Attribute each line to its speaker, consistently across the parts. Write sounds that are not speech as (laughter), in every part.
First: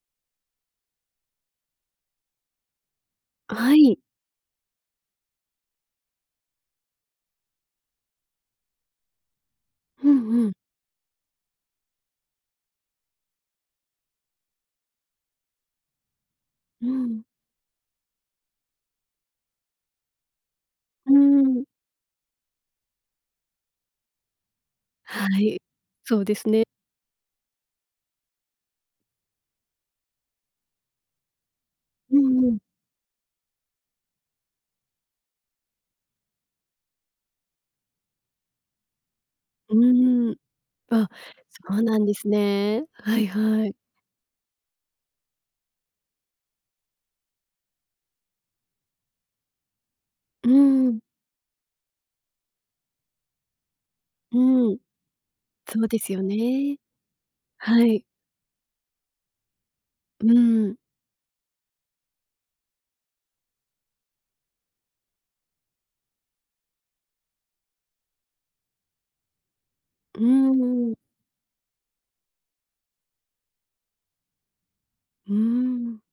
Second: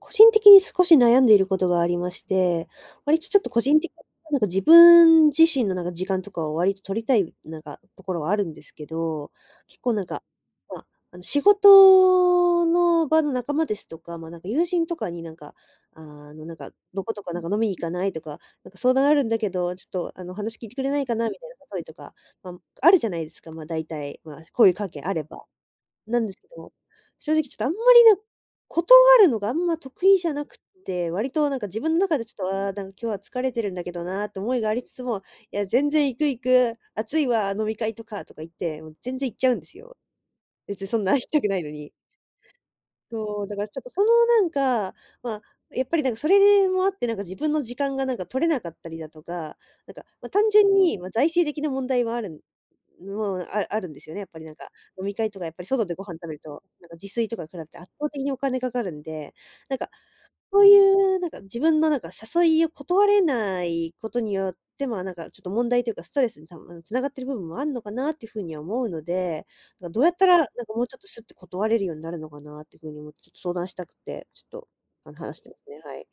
Speaker 1: 個人的に少し悩んでいることがありまして、割とちょっと個
Speaker 2: は
Speaker 1: 人的に
Speaker 2: い。
Speaker 1: なんか自分自身のなんか時間とかを割と取りたい、なんか、ところはあるんですけど、結構なん
Speaker 2: うん
Speaker 1: か、
Speaker 2: うん。
Speaker 1: まあ、あの、仕事の場の仲間ですとか、まあなんか友人とかになんか、ああなんか、
Speaker 2: う
Speaker 1: どこ
Speaker 2: ん。
Speaker 1: どこなんか飲みに行かないとか、なんか相談あるんだけど、ちょっとあの、話聞いてくれない
Speaker 2: う
Speaker 1: かなみたいな
Speaker 2: ん。
Speaker 1: 誘いとか、まああるじゃないですか、まあだいたい、まあ交友関係あれ
Speaker 2: は
Speaker 1: ば。
Speaker 2: い、そ
Speaker 1: な
Speaker 2: う
Speaker 1: んで
Speaker 2: で
Speaker 1: すけ
Speaker 2: すね。
Speaker 1: ど、正直ちょっとあんまりなん断るのがあんま得意じゃなくって、割となんか自分の
Speaker 2: う
Speaker 1: 中でち
Speaker 2: ん
Speaker 1: ょっ
Speaker 2: う
Speaker 1: と、
Speaker 2: ん。
Speaker 1: ああ、なんか今日は疲れてるんだけどなって思いがありつつも、いや全然行く行く、熱いわ、飲み会とか、とか言って、もう全然行っちゃうんで
Speaker 2: う
Speaker 1: すよ。
Speaker 2: ん。
Speaker 1: 別に、そん
Speaker 2: あ、
Speaker 1: な行きたくないの
Speaker 2: そう
Speaker 1: に。
Speaker 2: なんですね。はい
Speaker 1: そう、だか
Speaker 2: は
Speaker 1: ら
Speaker 2: い。
Speaker 1: ちょっとその、なんか、まあ、やっぱりなんかそれでもあってなんか自分の時間がなんか取れなかったりだとか、なんか、ま、
Speaker 2: う
Speaker 1: 単純
Speaker 2: ん。
Speaker 1: に、ま、財政的な問題もあるんもう、ああるんですよね、やっぱりなんか、
Speaker 2: うん。
Speaker 1: 飲み会とかやっぱり
Speaker 2: そ
Speaker 1: 外
Speaker 2: う
Speaker 1: で
Speaker 2: で
Speaker 1: ご
Speaker 2: す
Speaker 1: 飯
Speaker 2: よ
Speaker 1: 食べると、
Speaker 2: ね。
Speaker 1: なんか自炊とか比べて
Speaker 2: は
Speaker 1: 圧
Speaker 2: い。
Speaker 1: 倒的にお金かかるんで、なんか、
Speaker 2: う
Speaker 1: こう
Speaker 2: ん。
Speaker 1: いうなんか、自分のなんか誘いを断れないことによって、まあなんかちょっと問題というか、ストレスに多分、あのうん、繋がってる部分もあんのかなっていう風には思うので、かどうやっ
Speaker 2: う
Speaker 1: たらなんかもうち
Speaker 2: ん。
Speaker 1: ょっとすって断れるようになるのかなっていう風に思って、ちょっと相談したくて、ちょっとあの
Speaker 2: う
Speaker 1: 話してますね、は
Speaker 2: ん。
Speaker 1: い。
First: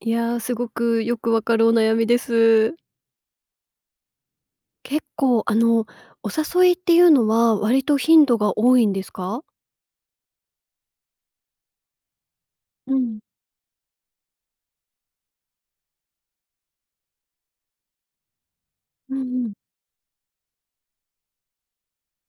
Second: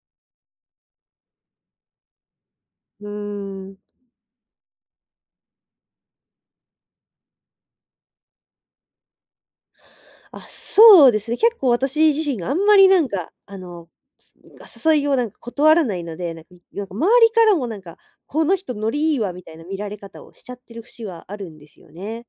Speaker 2: いや、すごくよくわかるお悩みです。
Speaker 1: うーん。
Speaker 2: 結構あの、お誘いっていうのは割と頻度が多いんですか？
Speaker 1: あ、そうですね。結構私自身があんまり
Speaker 2: う
Speaker 1: なん
Speaker 2: ん。
Speaker 1: か、あの、つんか、誘いをなんか断らないので、なんか、ん、よく周りからもなんか、この人ノリ
Speaker 2: う
Speaker 1: い
Speaker 2: ん
Speaker 1: いわ、み
Speaker 2: う
Speaker 1: た
Speaker 2: ん。
Speaker 1: いな見られ方をしちゃってる節はあるんですよね。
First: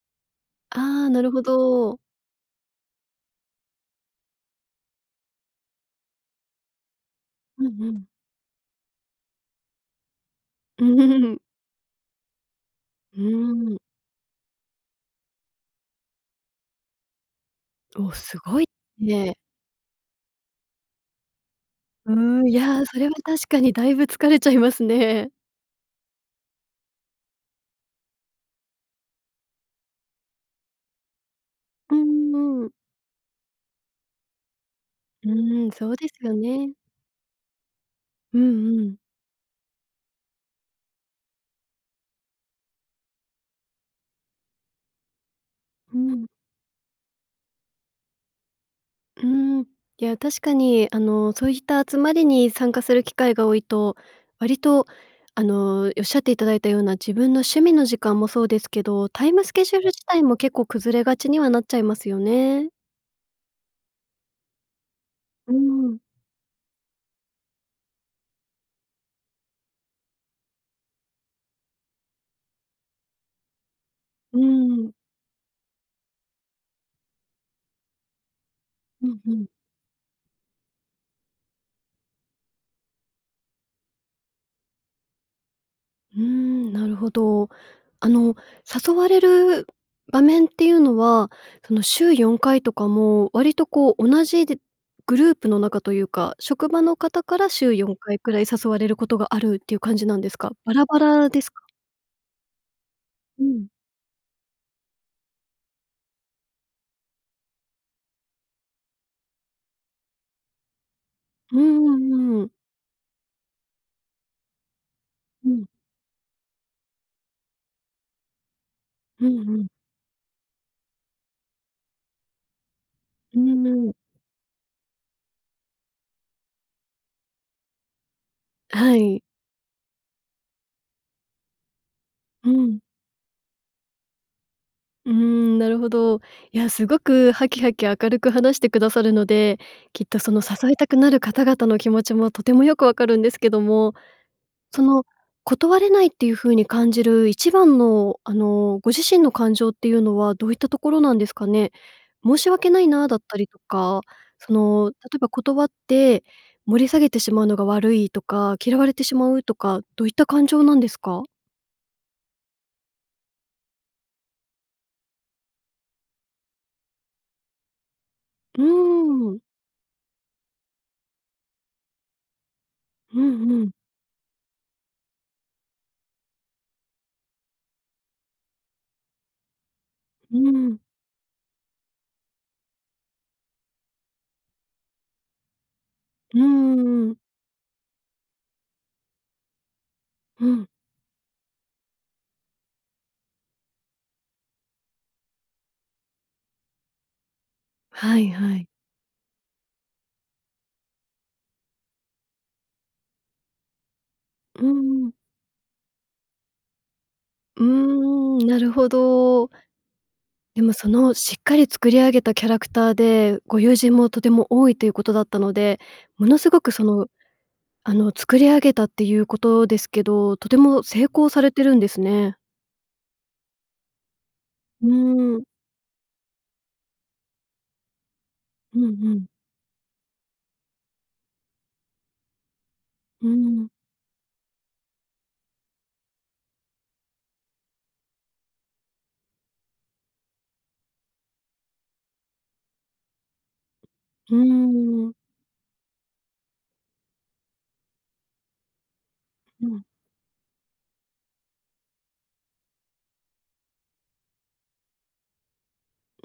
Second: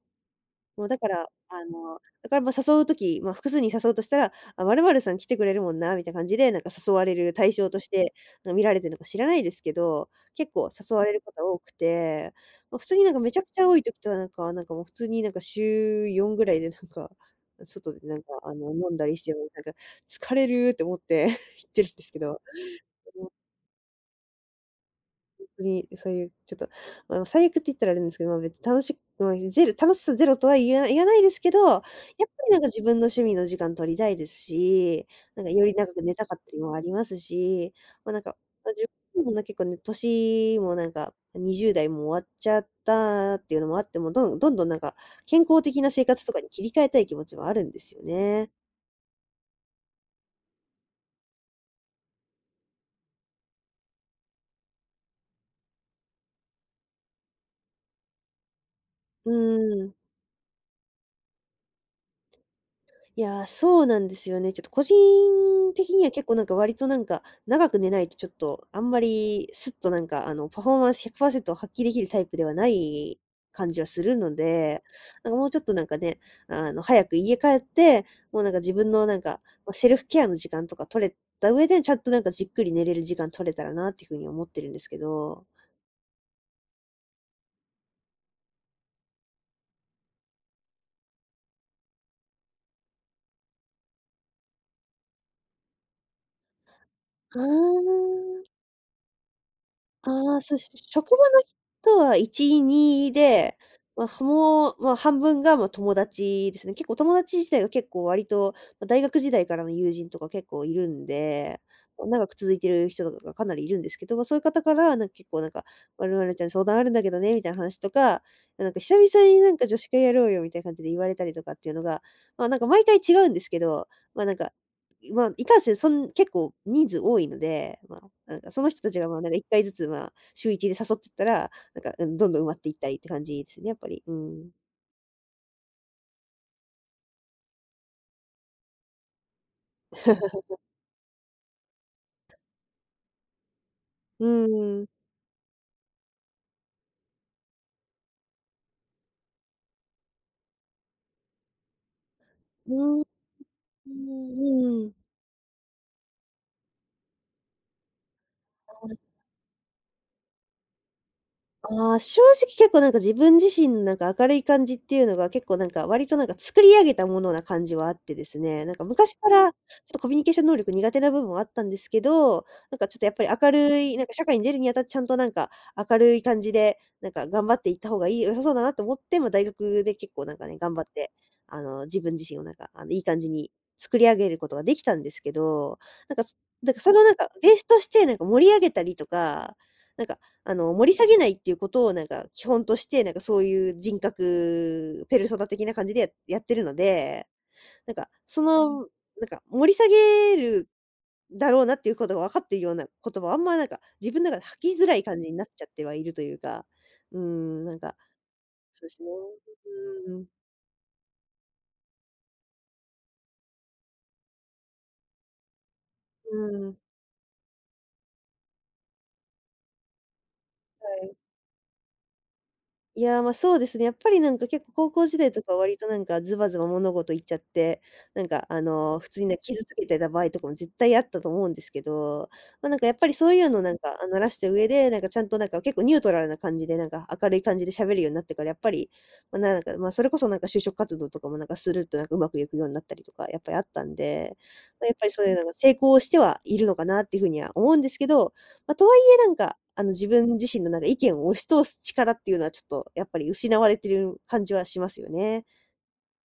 Speaker 1: もうだ
Speaker 2: あ
Speaker 1: か
Speaker 2: あ、
Speaker 1: ら、
Speaker 2: なるほ
Speaker 1: あ
Speaker 2: ど。
Speaker 1: の、だから、ま、誘う時、ま、複数人誘うとしたら、あ、まるまるさん来てくれるもんなみたいな感じで、なんか誘われる対
Speaker 2: う
Speaker 1: 象と
Speaker 2: ん
Speaker 1: し
Speaker 2: うん。
Speaker 1: て、なん、見られてるのか知らないですけど、結構
Speaker 2: う
Speaker 1: 誘われるこ
Speaker 2: ん。
Speaker 1: と多くて、ま、普通になんか
Speaker 2: う
Speaker 1: めちゃくちゃ多
Speaker 2: ん。
Speaker 1: い時とかはなんか、なんかもう普通になんか週4ぐらいでなんか、外で
Speaker 2: おお、
Speaker 1: なんか
Speaker 2: す
Speaker 1: あ
Speaker 2: ごい、
Speaker 1: の飲んだりして
Speaker 2: ね。
Speaker 1: もう、なんか疲れるって思って (chuckles) 行ってるんです
Speaker 2: う
Speaker 1: けど。
Speaker 2: ーん、いや、それは
Speaker 1: うん。
Speaker 2: 確かにだいぶ疲れちゃいますね。
Speaker 1: ほんとに、ん、そういう、ちょっと、ま、あの、最悪って言ったらあれなんですけど、ま、別に楽しく、まあいう、ゼロ楽しさゼロとは言えない言えないですけど、やっぱ
Speaker 2: う
Speaker 1: りなん
Speaker 2: ー
Speaker 1: か
Speaker 2: ん。
Speaker 1: 自分の趣味の時間取りたいですし、
Speaker 2: う
Speaker 1: なんかよ
Speaker 2: ん、
Speaker 1: り
Speaker 2: そ
Speaker 1: 長
Speaker 2: う
Speaker 1: く
Speaker 2: で
Speaker 1: 寝
Speaker 2: す
Speaker 1: た
Speaker 2: よ
Speaker 1: かったり
Speaker 2: ね。
Speaker 1: もありますし、ま、なんか、
Speaker 2: う
Speaker 1: ま、
Speaker 2: んう
Speaker 1: 自
Speaker 2: ん。
Speaker 1: 分もな結構ね、年もなんか、ん、20代も終わっちゃったっていうのもあって、もうどんどんどんなんか、健康的な
Speaker 2: う
Speaker 1: 生活
Speaker 2: ん。
Speaker 1: とかに切り替えたい気持ちはあるんですよね。
Speaker 2: うん、いや、確かにあの、そういった集まりに参加する機会が多いと、割とあの、おっしゃっていただいたような自分の趣味の時間もそうですけど、タ
Speaker 1: う
Speaker 2: イムスケジュール
Speaker 1: ん。
Speaker 2: 自体も結構崩れがちにはなっちゃいますよね。
Speaker 1: いや、そうなんですよね、ちょっと個人
Speaker 2: う
Speaker 1: 的
Speaker 2: ん。
Speaker 1: には結構なんか割となんか、長く寝ないとちょっと、あんまりすっとなんか、あの、パフォーマンス100%発揮できるタイプではない感じはするの
Speaker 2: う
Speaker 1: で、
Speaker 2: ん。
Speaker 1: なんかもうちょっとなんかね、あの、早く家帰って、もうなんか自分の
Speaker 2: う
Speaker 1: な
Speaker 2: ん
Speaker 1: ん
Speaker 2: う
Speaker 1: か、
Speaker 2: ん。
Speaker 1: ま、セルフケアの時間とか取れた上で、ちゃんとなんかじっくり寝れる時間取れたらなっていうふうに思ってるんですけど。
Speaker 2: うん、なるほど。あの、誘われる場面っていうのは、その週4回とかも割とこう同じでグループの中というか、職場の方か
Speaker 1: あ
Speaker 2: ら週4回くらい
Speaker 1: あ。
Speaker 2: 誘われることがあるっていう感じなんです
Speaker 1: あ、
Speaker 2: か？
Speaker 1: そう、し
Speaker 2: バ
Speaker 1: ょ
Speaker 2: ラバ
Speaker 1: 職場の
Speaker 2: ラですか？
Speaker 1: 人は1、2
Speaker 2: う
Speaker 1: で、
Speaker 2: ん。
Speaker 1: ま、その、ま、半分がま、友達ですね。結構友達自体は結構割と、ま、大学時代からの友人とか結構いるん
Speaker 2: う
Speaker 1: で。
Speaker 2: んう
Speaker 1: ま、長く
Speaker 2: んうん。
Speaker 1: 続いてる人とかかなりいるんですけど。ま、そういう方からなんか結構な
Speaker 2: う
Speaker 1: んか、
Speaker 2: ん。
Speaker 1: まるまるちゃん相談あるんだけどね、みたいな話とか、ま、なんか久々
Speaker 2: うん
Speaker 1: にな
Speaker 2: う
Speaker 1: んか
Speaker 2: ん。
Speaker 1: 女子会やろうよみたいな感じで言われたりとかっていうのが、まあなんか毎回違うん
Speaker 2: う
Speaker 1: で
Speaker 2: ー
Speaker 1: すけど。
Speaker 2: ん。
Speaker 1: まあなんか、ま、いかんせん、そん結構人数多いので、ま、なんかその
Speaker 2: あ、
Speaker 1: 人た
Speaker 2: は
Speaker 1: ちがまあ
Speaker 2: い。
Speaker 1: なんか1回ずつまあ、週1で誘ってったら、なんか、うん、どんどん埋
Speaker 2: う
Speaker 1: まっていっ
Speaker 2: ん。
Speaker 1: たりっていう感じですね、やっぱり。うん。
Speaker 2: うーん、なるほど。いや、すごくハキハキ明るく話してくださるので、きっと、その、
Speaker 1: (laughs)
Speaker 2: 誘いたくなる方々の気持ちもとてもよくわかるんですけども、
Speaker 1: うー
Speaker 2: そ
Speaker 1: ん。
Speaker 2: の、断れないっていう風に感じる1番の、あの、ご自身の感情っていうのはどういったところなんですかね？申し訳
Speaker 1: うー
Speaker 2: ない
Speaker 1: ん。
Speaker 2: なだったりと
Speaker 1: う
Speaker 2: か、
Speaker 1: ん、
Speaker 2: そ
Speaker 1: うー
Speaker 2: の、例
Speaker 1: ん。
Speaker 2: えば断って盛り下げてしまうのが悪いとか、嫌われ
Speaker 1: はい。
Speaker 2: てしまうとか、どういった感情なんですか？
Speaker 1: ああ、正直、結構、なんか、自分自身、なんか、明るい感じっていうのが、結構、なんか、割と、なんか、作り上げたものな感じはあってです
Speaker 2: う
Speaker 1: ね、なんか、昔か
Speaker 2: ーん。
Speaker 1: ら、ちょっと、コミュニケーション能力苦手な部分はあったんですけど、なんか、ちょっと、やっ
Speaker 2: う
Speaker 1: ぱ
Speaker 2: ん
Speaker 1: り
Speaker 2: う
Speaker 1: 明
Speaker 2: ん。
Speaker 1: るい、なんか、社会に出るにあたってちゃんと、なんか、明るい感じで、なんか、頑張っていった方がいい良さそうだなと思って、ま、大学で結構、
Speaker 2: う
Speaker 1: なんか、ね、
Speaker 2: ー
Speaker 1: 頑
Speaker 2: ん。
Speaker 1: 張って、あの、自分自身を、なんか、あの、いい感じに作り上げることができたんですけど、なんか、す
Speaker 2: う
Speaker 1: なんか、その、
Speaker 2: ー
Speaker 1: なん
Speaker 2: ん。
Speaker 1: か、ベースとして、なんか、盛り上げたりとか、なんか、
Speaker 2: う
Speaker 1: あ
Speaker 2: ん。
Speaker 1: の、盛り下げないっていうことを、なんか、基本として、なんか、そういう人格ペルソナ的な感じでややってるので、なんか、
Speaker 2: はい
Speaker 1: そ
Speaker 2: はい。
Speaker 1: の、なんか、盛り下げるだろうなっていうことが分かっているような言葉はあんま、なんか、自分の中で
Speaker 2: うー
Speaker 1: 吐きづらい
Speaker 2: ん。
Speaker 1: 感じになっちゃってはいるというか、うー
Speaker 2: うー
Speaker 1: ん、なんか、
Speaker 2: ん、(tsk) なる
Speaker 1: そ
Speaker 2: ほ
Speaker 1: うっすね。
Speaker 2: ど。
Speaker 1: うーん。
Speaker 2: でも、その、しっかり作り上げたキャラクターで、ご友人もとても多いということだったので、も
Speaker 1: う
Speaker 2: のすご
Speaker 1: ー
Speaker 2: く、
Speaker 1: ん。
Speaker 2: その、あの、作り上げたっていうことですけど、とても
Speaker 1: は
Speaker 2: 成
Speaker 1: い。
Speaker 2: 功されてるんですね。
Speaker 1: いや、ま、そうですね、やっぱりなんか、結構
Speaker 2: う
Speaker 1: 高校時代
Speaker 2: ー
Speaker 1: と
Speaker 2: ん。
Speaker 1: かは、割となんか、ズバズバ物事言っちゃって、なんか、あ
Speaker 2: うんう
Speaker 1: の、普通
Speaker 2: ん。
Speaker 1: にね、傷つけてた場合とかも絶対あったと思うんですけど、ま、なんか、やっぱり、
Speaker 2: う
Speaker 1: そういうの、
Speaker 2: ん。
Speaker 1: なんか、あ、慣らした上で、なんか、ちゃんと、なんか、結構ニュートラルな感じで、なんか、明るい感じでしゃべるようになってから、やっぱり、ま、なんだか、ま、それこそなんか就職活動とかも、なんか、するっと、なんか、うまくいくようになったりとか、やっぱりあったん
Speaker 2: うー
Speaker 1: で。ま、やっぱり
Speaker 2: ん。
Speaker 1: そういうのが成功してはいるのかなっていうふうには思うんですけど、ま、とはいえ、なんか、
Speaker 2: うん。
Speaker 1: あの、自分自身の、なんか、意見を押し通す力っていうのはちょっとやっぱり失われてる感じはしますよね。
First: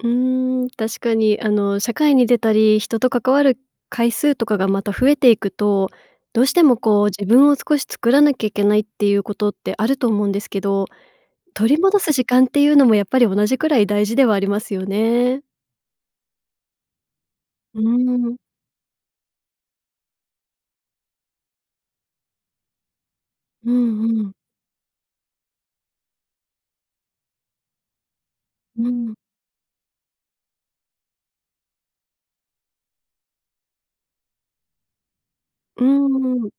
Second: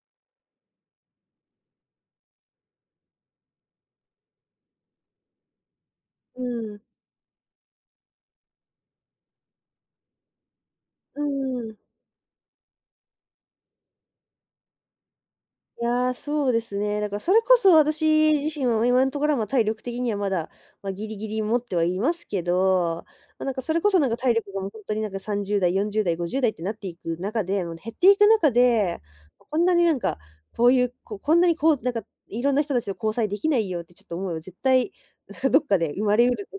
Speaker 2: うーん、確かに、あの、社会に出たり人と関わる回数とかがまた増えていくと、
Speaker 1: う
Speaker 2: どうして
Speaker 1: ー
Speaker 2: も
Speaker 1: ん。
Speaker 2: こう、自分を少し作らなきゃいけないっていうことってあると思うんですけど、
Speaker 1: うー
Speaker 2: 取
Speaker 1: ん。
Speaker 2: り戻す時間っていうのもやっぱり同じくらい大事ではありますよね。
Speaker 1: いや、そうですね。だから、それこそ
Speaker 2: うー
Speaker 1: 私
Speaker 2: ん。
Speaker 1: 自身は今のところは、ま、体力的にはまだ、ま、ギリギリ持ってはいますけどま、なんか、
Speaker 2: う
Speaker 1: それこそ、
Speaker 2: ん
Speaker 1: なんか、
Speaker 2: うん。
Speaker 1: 体力がもうほんとに、なんか、30代40代50代ってなっていく中で、もう減っていく中
Speaker 2: う
Speaker 1: で、
Speaker 2: ん。
Speaker 1: こんなに、なんか、こういう、ここんなにこう、なんか、いろんな人たちと交際できないよってちょっと思いは絶対、どっか
Speaker 2: う
Speaker 1: で生まれう
Speaker 2: んう
Speaker 1: る
Speaker 2: ん。
Speaker 1: こ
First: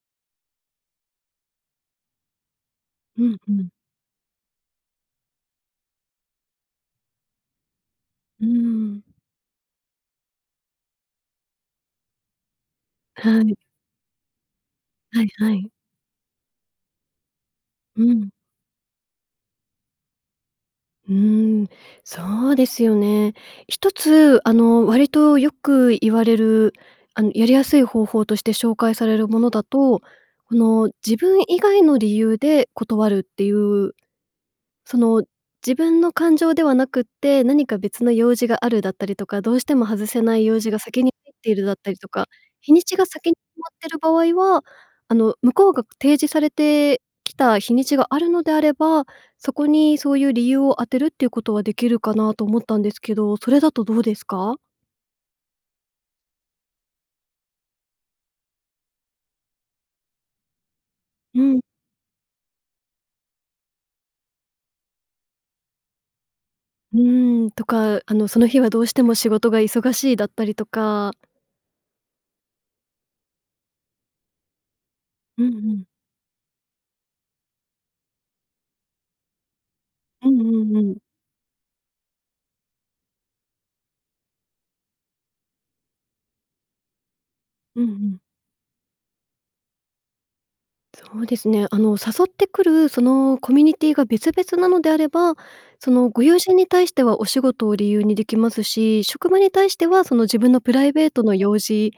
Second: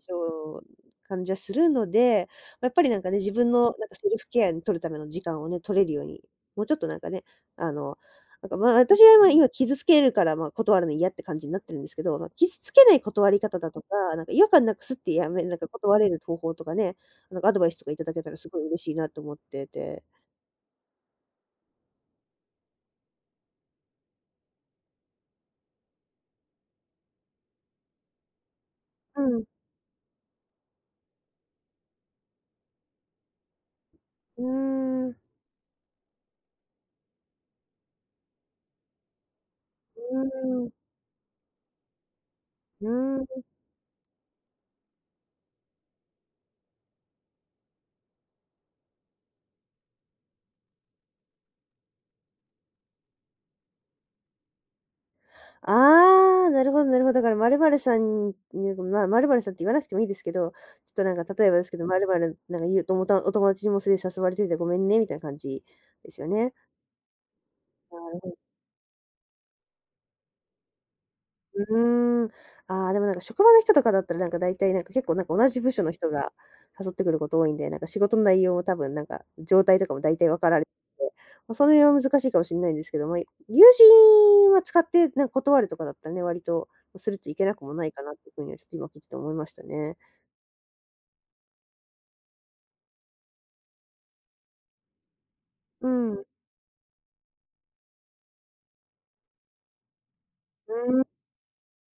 Speaker 1: と感じはするので、やっぱりなんかね、
Speaker 2: う
Speaker 1: 自
Speaker 2: ん、ふ
Speaker 1: 分の
Speaker 2: ん。
Speaker 1: なんか、セルフケアに取るための時間をね、取れるように、もうちょっとなんかね、あの、
Speaker 2: うー
Speaker 1: なんか、ま、私
Speaker 2: ん。
Speaker 1: は、ま、今傷つけるから、ま、断るの嫌って感じになってるんですけど、ま、傷つけない断
Speaker 2: は
Speaker 1: り
Speaker 2: い。
Speaker 1: 方だとか、なんか、違和感なくすって
Speaker 2: はい
Speaker 1: やめ
Speaker 2: は
Speaker 1: なんか
Speaker 2: い。
Speaker 1: 断れる方法とかね、なんかアドバイスとか
Speaker 2: う
Speaker 1: 頂け
Speaker 2: ん。
Speaker 1: たらすごい嬉しいなと思ってて。
Speaker 2: うーん、そうですよね。一つあの、割とよく言われる、あの、やりやすい方法として紹介され
Speaker 1: う
Speaker 2: るも
Speaker 1: ん。
Speaker 2: のだと、この、自分以外の理由で断るっていう
Speaker 1: う
Speaker 2: そ
Speaker 1: ーん。
Speaker 2: の、自分の感情ではなくって何か別の用事があるだったりとか、どうしても
Speaker 1: う
Speaker 2: 外せない用
Speaker 1: ー
Speaker 2: 事
Speaker 1: ん。
Speaker 2: が先に入っているだったりとか、日に
Speaker 1: う
Speaker 2: ちが
Speaker 1: ー
Speaker 2: 先に
Speaker 1: ん。
Speaker 2: 決まってる場合は、あの、向こうが提示されてきた日にちがあるのであれば、そこにそういう理由を当てるっていうことはできるかなと思ったんですけど、それだとどうですか？
Speaker 1: ああ、なるほどなるほど。だから、まるまるさんに (unintelligible) まあ、まるまるさんって言わなくてもいいですけど、ちょっとなんか
Speaker 2: う
Speaker 1: 例えば
Speaker 2: ん。
Speaker 1: ですけど、「まるまる、なんか言うと思ったん、お友達にもそれ誘われててごめんね」みたいな感じですよね。
Speaker 2: うーん、と
Speaker 1: な
Speaker 2: か、あ
Speaker 1: る
Speaker 2: の、
Speaker 1: ほ
Speaker 2: その日はどうしても仕事が忙しいだったりとか。
Speaker 1: うーん。ああ、でもなんか、職場の人とかだったらなんか、大体なんか結構なんか、
Speaker 2: うん
Speaker 1: 同じ部
Speaker 2: う
Speaker 1: 署
Speaker 2: ん。
Speaker 1: の人が誘ってくること多いんで、なんか仕事の内容を多分なんか、状態とかも大
Speaker 2: う
Speaker 1: 体分わ
Speaker 2: ん
Speaker 1: から
Speaker 2: う
Speaker 1: れて
Speaker 2: んうん。
Speaker 1: て、ま、その辺は難しいかもしんないんですけども、友人は、使って、なんか断るとかだったらね、割とスルッといけなくも
Speaker 2: う
Speaker 1: な
Speaker 2: んう
Speaker 1: いかなっ
Speaker 2: ん。
Speaker 1: て風にはちょっと今聞いてて思いましたね。
Speaker 2: そうですね、あの、誘ってくる、そのコミュニティが別々なのであれば、
Speaker 1: う
Speaker 2: そのご
Speaker 1: ん。
Speaker 2: 友人に対してはお仕事を理由にできますし、職場に対しては、その自分のプライ
Speaker 1: うん。
Speaker 2: ベートの用事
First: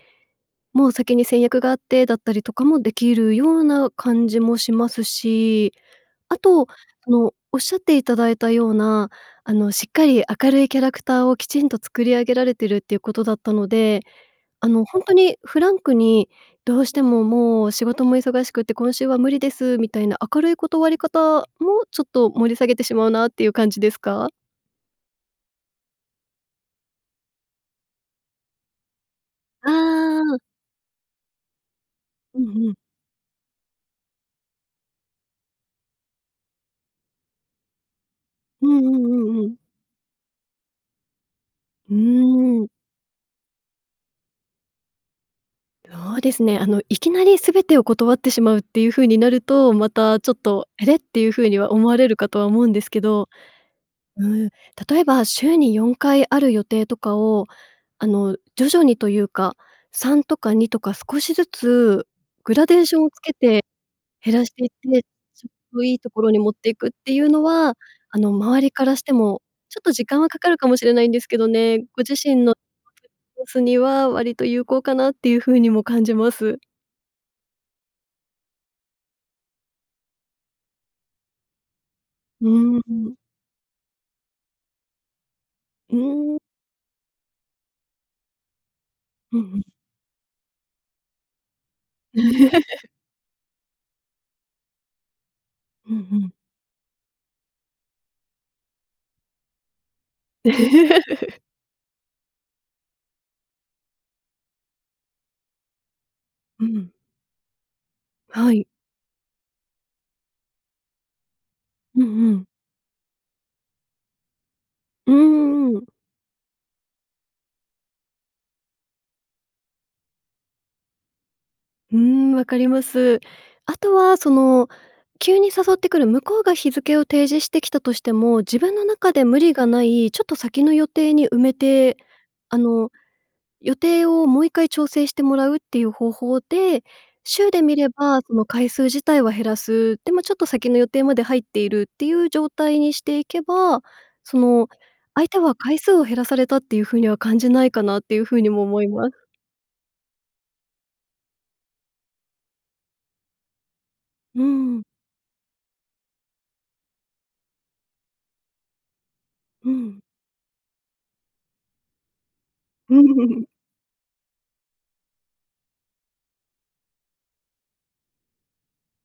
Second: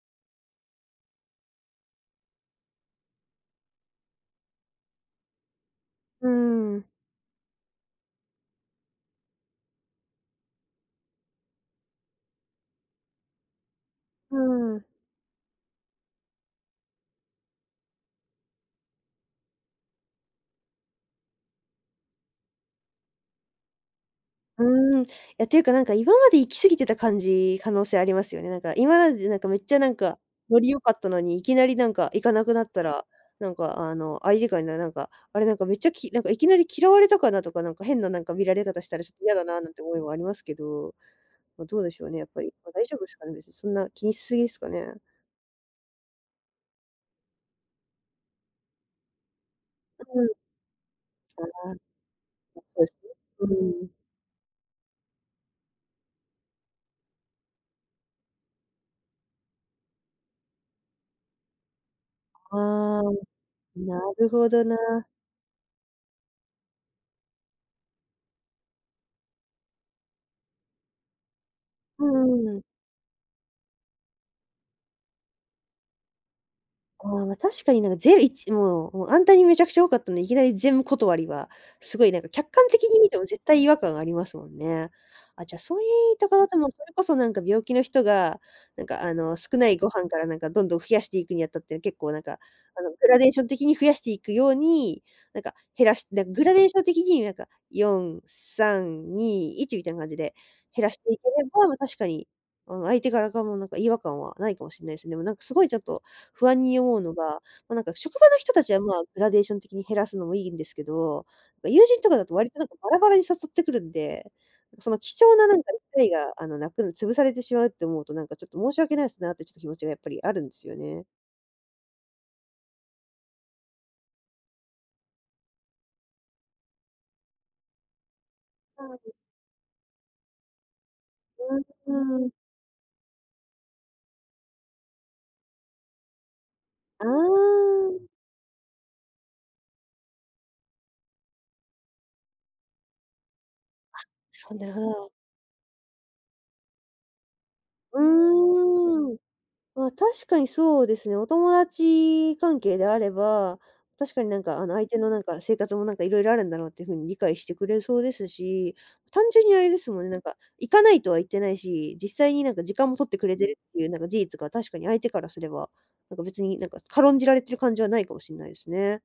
Speaker 2: も先に先約があって、だったりとかもできるような感じもしますし、
Speaker 1: う
Speaker 2: あと、
Speaker 1: ん。
Speaker 2: その、おっしゃっていただいたような、あの、しっかり明るいキャラクターをきちんと作り上げられているっていうことだったので、
Speaker 1: う
Speaker 2: あの、
Speaker 1: ん。
Speaker 2: ほんとにフランクに、どうしてももう、仕事も忙しくて今週は無理です、みたいな明るい断り方もちょっと盛り下げてしまうなっていう感じですか？
Speaker 1: うーん。いや、ていうか何か今まで行き過ぎてた感じ、可能性ありますよね。なんか今までなんかめっちゃなんか、
Speaker 2: ああ。
Speaker 1: ノリ良かったのに、いきなり何か行か
Speaker 2: う
Speaker 1: なくな
Speaker 2: んう
Speaker 1: っ
Speaker 2: ん。
Speaker 1: たら、なんかあの、相手から、ななんか、あれなんかめっちゃきなんかいきなり嫌われたかなとか、なんか変ななんか見られ
Speaker 2: うん
Speaker 1: 方し
Speaker 2: う
Speaker 1: た
Speaker 2: ん
Speaker 1: らちょっと
Speaker 2: う
Speaker 1: 嫌
Speaker 2: ん
Speaker 1: だ
Speaker 2: うん。
Speaker 1: な、なんて思いはありますけど、ま、どうで
Speaker 2: う
Speaker 1: しょうね？やっぱり。
Speaker 2: ーん。
Speaker 1: ま、大丈夫ですかね？別にそんな気にし過ぎですかね？
Speaker 2: そうですね、あの、いきなり全てを断ってしまうっていう風になると、また、
Speaker 1: うん。
Speaker 2: ちょっと、あれ？ていう
Speaker 1: あ
Speaker 2: 風には
Speaker 1: あ。
Speaker 2: 思われるかとは思
Speaker 1: そ
Speaker 2: うんで
Speaker 1: うで
Speaker 2: す
Speaker 1: す
Speaker 2: け
Speaker 1: ね。
Speaker 2: ど。
Speaker 1: うん。
Speaker 2: うん、例えば週に4回ある予定とかを、あの、徐々にというか、3とか2とか少しずつグラデーシ
Speaker 1: あ
Speaker 2: ョ
Speaker 1: あ、
Speaker 2: ンをつけて、
Speaker 1: なる
Speaker 2: 減ら
Speaker 1: ほ
Speaker 2: して
Speaker 1: ど
Speaker 2: いっ
Speaker 1: な。
Speaker 2: て、ちょっといいところに持っていくっていうのは、あの、周りからしても、ちょっと時間はかかるかもしれないんですけどね、ご
Speaker 1: う
Speaker 2: 自身
Speaker 1: ん
Speaker 2: の、
Speaker 1: うん。
Speaker 2: (unintelligible) ボスには割と有効かなっていう風にも感じます。
Speaker 1: ああ、ま、確かになんか、ぜるいちんもうもう、あんなにめちゃくちゃ多かったので、いきなり全断りは、すごいなんか
Speaker 2: う
Speaker 1: 客観
Speaker 2: ー
Speaker 1: 的に見
Speaker 2: ん。
Speaker 1: ても絶対違和感ありますもんね。あ、じゃあ、そうい
Speaker 2: う
Speaker 1: いた
Speaker 2: ーん。
Speaker 1: かだともうそれこそなんか病気の人が、なんかあの、
Speaker 2: うんう
Speaker 1: 少
Speaker 2: ん。
Speaker 1: ないご飯からなんかどんどん増やしていくにあたって、結構なんか、あ
Speaker 2: (laughs)
Speaker 1: の、グラデーション的に増やしていくように、なんか、減
Speaker 2: う
Speaker 1: ら
Speaker 2: ん
Speaker 1: し
Speaker 2: う
Speaker 1: なん
Speaker 2: ん。
Speaker 1: かグラデーション的になんか4321みたいな感じで減らしていければ、ま、確かに、あの、相手側からかもなんか違和感はないかもしんないですね。でもなんかすごいちょっと不安
Speaker 2: う
Speaker 1: に
Speaker 2: ん。
Speaker 1: 思うのが、ま、なんか職場の
Speaker 2: は
Speaker 1: 人た
Speaker 2: い。
Speaker 1: ちは、まあ、グラデーション的に減らすのもいいんですけど、なんか、友人
Speaker 2: う
Speaker 1: とか
Speaker 2: ん
Speaker 1: だ
Speaker 2: う
Speaker 1: と
Speaker 2: ん。
Speaker 1: 割となんかバラバラに誘ってくるんで、その
Speaker 2: う
Speaker 1: 貴重ななんか
Speaker 2: ー
Speaker 1: 機
Speaker 2: ん。
Speaker 1: 会が、あの、なくん潰されてしまうって思うと、なんかちょっと申し訳ないですなってちょっと気持ちがやっぱりあるんですよね。
Speaker 2: うーん、わかります。あとは、その、急に誘ってくる、向こうが日付を提示してきたとしても、自分の
Speaker 1: そうで
Speaker 2: 中
Speaker 1: す。
Speaker 2: で無理がない、ちょっと先の予定に埋め
Speaker 1: う
Speaker 2: て、
Speaker 1: ん、うーん。
Speaker 2: あの、予定を、もう1回調整してもらうっていう方法で、
Speaker 1: あ
Speaker 2: 週で見れ
Speaker 1: あ。
Speaker 2: ばその回数自体は減らす、でも、ちょっと先の予定まで入っているっていう状態にしていけば、
Speaker 1: あっ、
Speaker 2: そ
Speaker 1: そんな
Speaker 2: の
Speaker 1: るほど。
Speaker 2: 相手は回数を減らされたっていう風には感じないかな
Speaker 1: う
Speaker 2: っていう風にも思いま
Speaker 1: ーん。
Speaker 2: す。
Speaker 1: ま、確かにそうですよ。お友達関係であれば、確かに、
Speaker 2: う
Speaker 1: なん
Speaker 2: ー
Speaker 1: か、あの、
Speaker 2: ん。
Speaker 1: 相手の、なんか、生活も、なんか、色々あるんだろうっていう風に理解してくれそうですし、単純にあ
Speaker 2: う
Speaker 1: れです
Speaker 2: ん。
Speaker 1: もんね、なんか、行かないとは言ってないし、実際に、なんか、時間も取ってくれて
Speaker 2: (laughs)
Speaker 1: るっていう、なんか、事実が確かに相手からすれば、なんか、別に、なんか、軽んじられてる感じはないかもしんないですね。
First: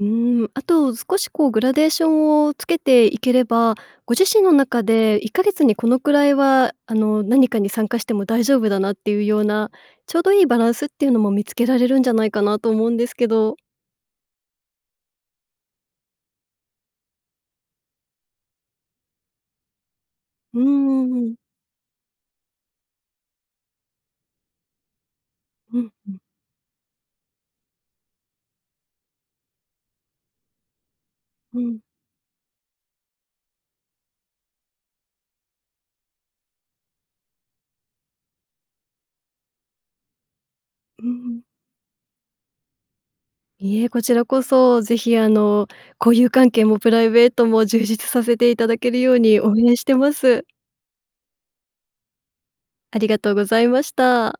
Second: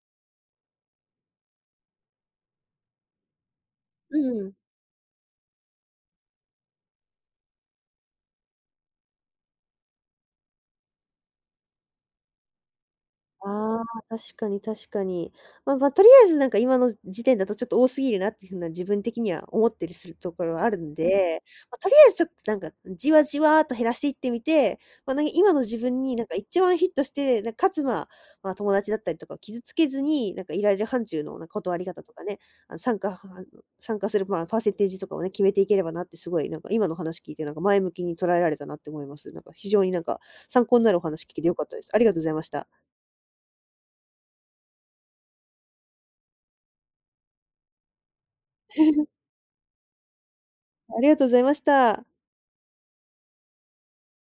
Speaker 2: うーん、あと、少し、こう、グラデーションをつけていければ、ご
Speaker 1: う
Speaker 2: 自
Speaker 1: ん
Speaker 2: 身
Speaker 1: う
Speaker 2: の
Speaker 1: ん。
Speaker 2: 中で1か月にこのくらいは、あの、何かに参加しても大丈夫だな、っていうような、ちょうどいいバランスっていうのも見つけられるんじゃないかなと思うんですけど。(clicks tongue)
Speaker 1: ああ、確かに確かに。まま、とりあえず、なんか、今の時点だと、ちょっと、多すぎるなっていう風な、自分的には思ってりするところ
Speaker 2: うー
Speaker 1: があるん
Speaker 2: ん。
Speaker 1: で。ま、とりあえず、ちょっと、なんか、じわじわと減らしていってみて、まなに今の自
Speaker 2: うん
Speaker 1: 分
Speaker 2: う
Speaker 1: に、
Speaker 2: ん。
Speaker 1: なんか、1番ヒットして、なん、かつ、まま、友達だったりとかを傷つけずに、なんか、いられる範疇の、なんか、
Speaker 2: う
Speaker 1: 断
Speaker 2: ん。
Speaker 1: り方とかね、あの、参加は参加する、ま、パーセンテージとかをね、決めていければなって、すごい、なんか、今の話聞いて、なんか、前向きに捉えられたなって思います。なんか、非常に、なんか、参考になるお
Speaker 2: うー
Speaker 1: 話聞
Speaker 2: ん。
Speaker 1: けて良かったです。ありがとうございました。
Speaker 2: いいえ、こちらこそ、ぜひ、あの、交友関係もプライベートも、充実させていただける
Speaker 1: (laughs)
Speaker 2: ように応援してます。(clicks tongue)
Speaker 1: ありがとうございました。
Speaker 2: ありがとうございました。